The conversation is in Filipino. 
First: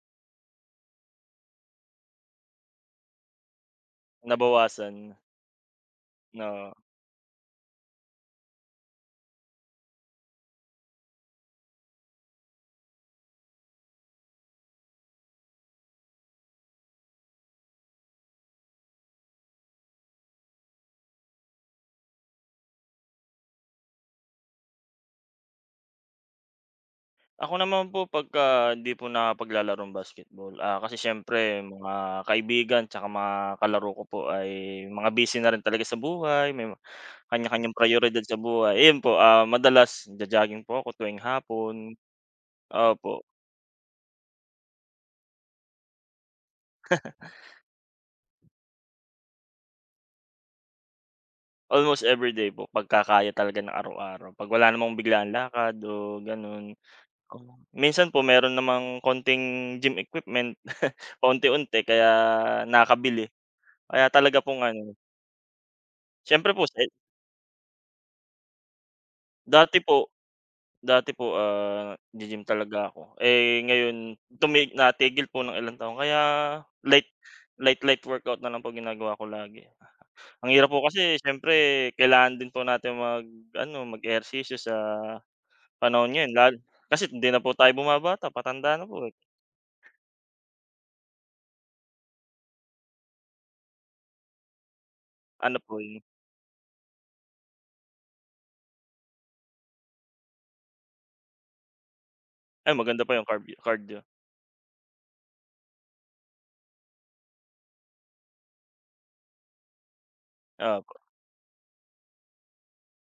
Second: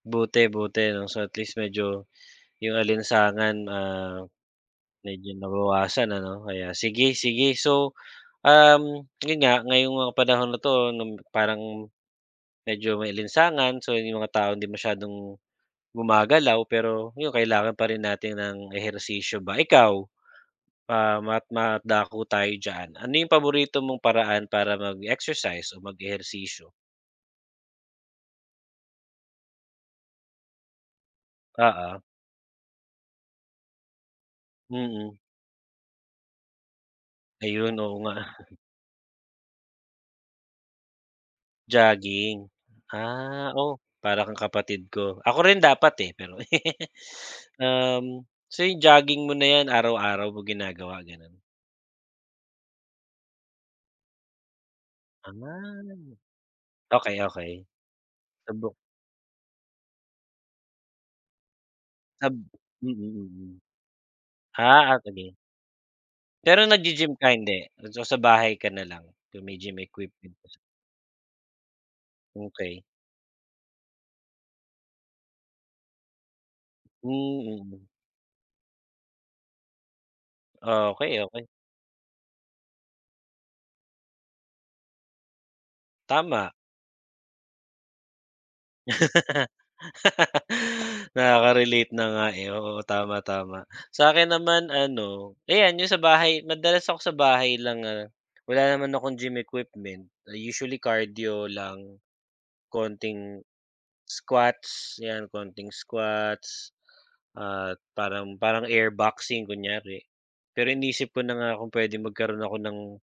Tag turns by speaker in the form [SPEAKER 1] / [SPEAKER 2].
[SPEAKER 1] Buti, buti ano, so at least medyo yung alinsangan, ah
[SPEAKER 2] Nabawasan.
[SPEAKER 1] medyo nabawasan ano?
[SPEAKER 2] Na
[SPEAKER 1] Kaya, sige, sige so, um, yun nga ngayong mga panahon na 'to 'no parang medyo maalinsangan, so yung mga taong hindi masyadong gumagalaw. Pero yun kailangan pa rin natin ng ehersisyo ba, ikaw pa mat madako tayo diyan, ano yung paborito mong paraan para mag-exercise o mag-ehersisyo?
[SPEAKER 2] Ako naman po pagka hindi po nakapaglalaro ng basketball, ah, kasi siyempre mga
[SPEAKER 1] Oo.
[SPEAKER 2] kaibigan tsaka mga kalaro ko po ay mga
[SPEAKER 1] Mm.
[SPEAKER 2] busy na rin talaga sa buhay may ma
[SPEAKER 1] Ayun,
[SPEAKER 2] kanya-kanyang
[SPEAKER 1] oo nga.
[SPEAKER 2] prayoridad sa buhay, yun po, ah, madalas nagja-jogging po ako tuwing hapon
[SPEAKER 1] Jogging.
[SPEAKER 2] opo.
[SPEAKER 1] Ah, oh, para kang kapatid ko, ako rin dapat, eh, pero Um, so yung jogging mo na 'yan araw-araw mo ginagawa ganun?
[SPEAKER 2] Almost everyday po. pagka kaya talaga ng araw-araw, 'pag wala namang biglaan lakad o
[SPEAKER 1] [unintelligible]
[SPEAKER 2] ganun.
[SPEAKER 1] Okey,
[SPEAKER 2] Um, ah,
[SPEAKER 1] okey.
[SPEAKER 2] minsan po meron
[SPEAKER 1] Subok
[SPEAKER 2] namang konting gym equipment, paunti-unti. Kaya,
[SPEAKER 1] Tab mm,
[SPEAKER 2] nakakabili,
[SPEAKER 1] mm.
[SPEAKER 2] kaya talaga pong
[SPEAKER 1] Ah,
[SPEAKER 2] ano
[SPEAKER 1] ah, sige.
[SPEAKER 2] Siyempre
[SPEAKER 1] Pero
[SPEAKER 2] po sa
[SPEAKER 1] nag-gi-gym ka hindi? Nagsa sa bahay ka na lang kung may gym
[SPEAKER 2] Dati po
[SPEAKER 1] equipment.
[SPEAKER 2] dati po, ah, g-gym
[SPEAKER 1] Okey.
[SPEAKER 2] talaga ako. Eh, ngayon tumig natigil po ng ilang taon, kaya light,
[SPEAKER 1] Mhm.
[SPEAKER 2] light light workout na lang po ginagawa ko lagi. Ang hirap po
[SPEAKER 1] Okey,
[SPEAKER 2] kasi
[SPEAKER 1] okey.
[SPEAKER 2] siyempre kailangan din po natin mag-ano, mag-ehersisyo sa panahon ngayon,
[SPEAKER 1] Tama.
[SPEAKER 2] lal kasi hindi na po tayo bumabata, patanda na po eh.
[SPEAKER 1] Nakaka-relate na nga, eh oo, tama, tama. Sa'kin naman ano,
[SPEAKER 2] Ano
[SPEAKER 1] ayan yung sa
[SPEAKER 2] poy?
[SPEAKER 1] bahay, madalas ako sa bahay lang nga wala naman akong gym equipment. Ah, usually cardio lang.
[SPEAKER 2] Ay, maganda pa yang
[SPEAKER 1] Konting
[SPEAKER 2] carbio cardio.
[SPEAKER 1] squats yan, konting squats at parang parang air boxing kunyari, pero
[SPEAKER 2] Opo.
[SPEAKER 1] iniisip ko na nga kung puwedeng magkaroon ako ng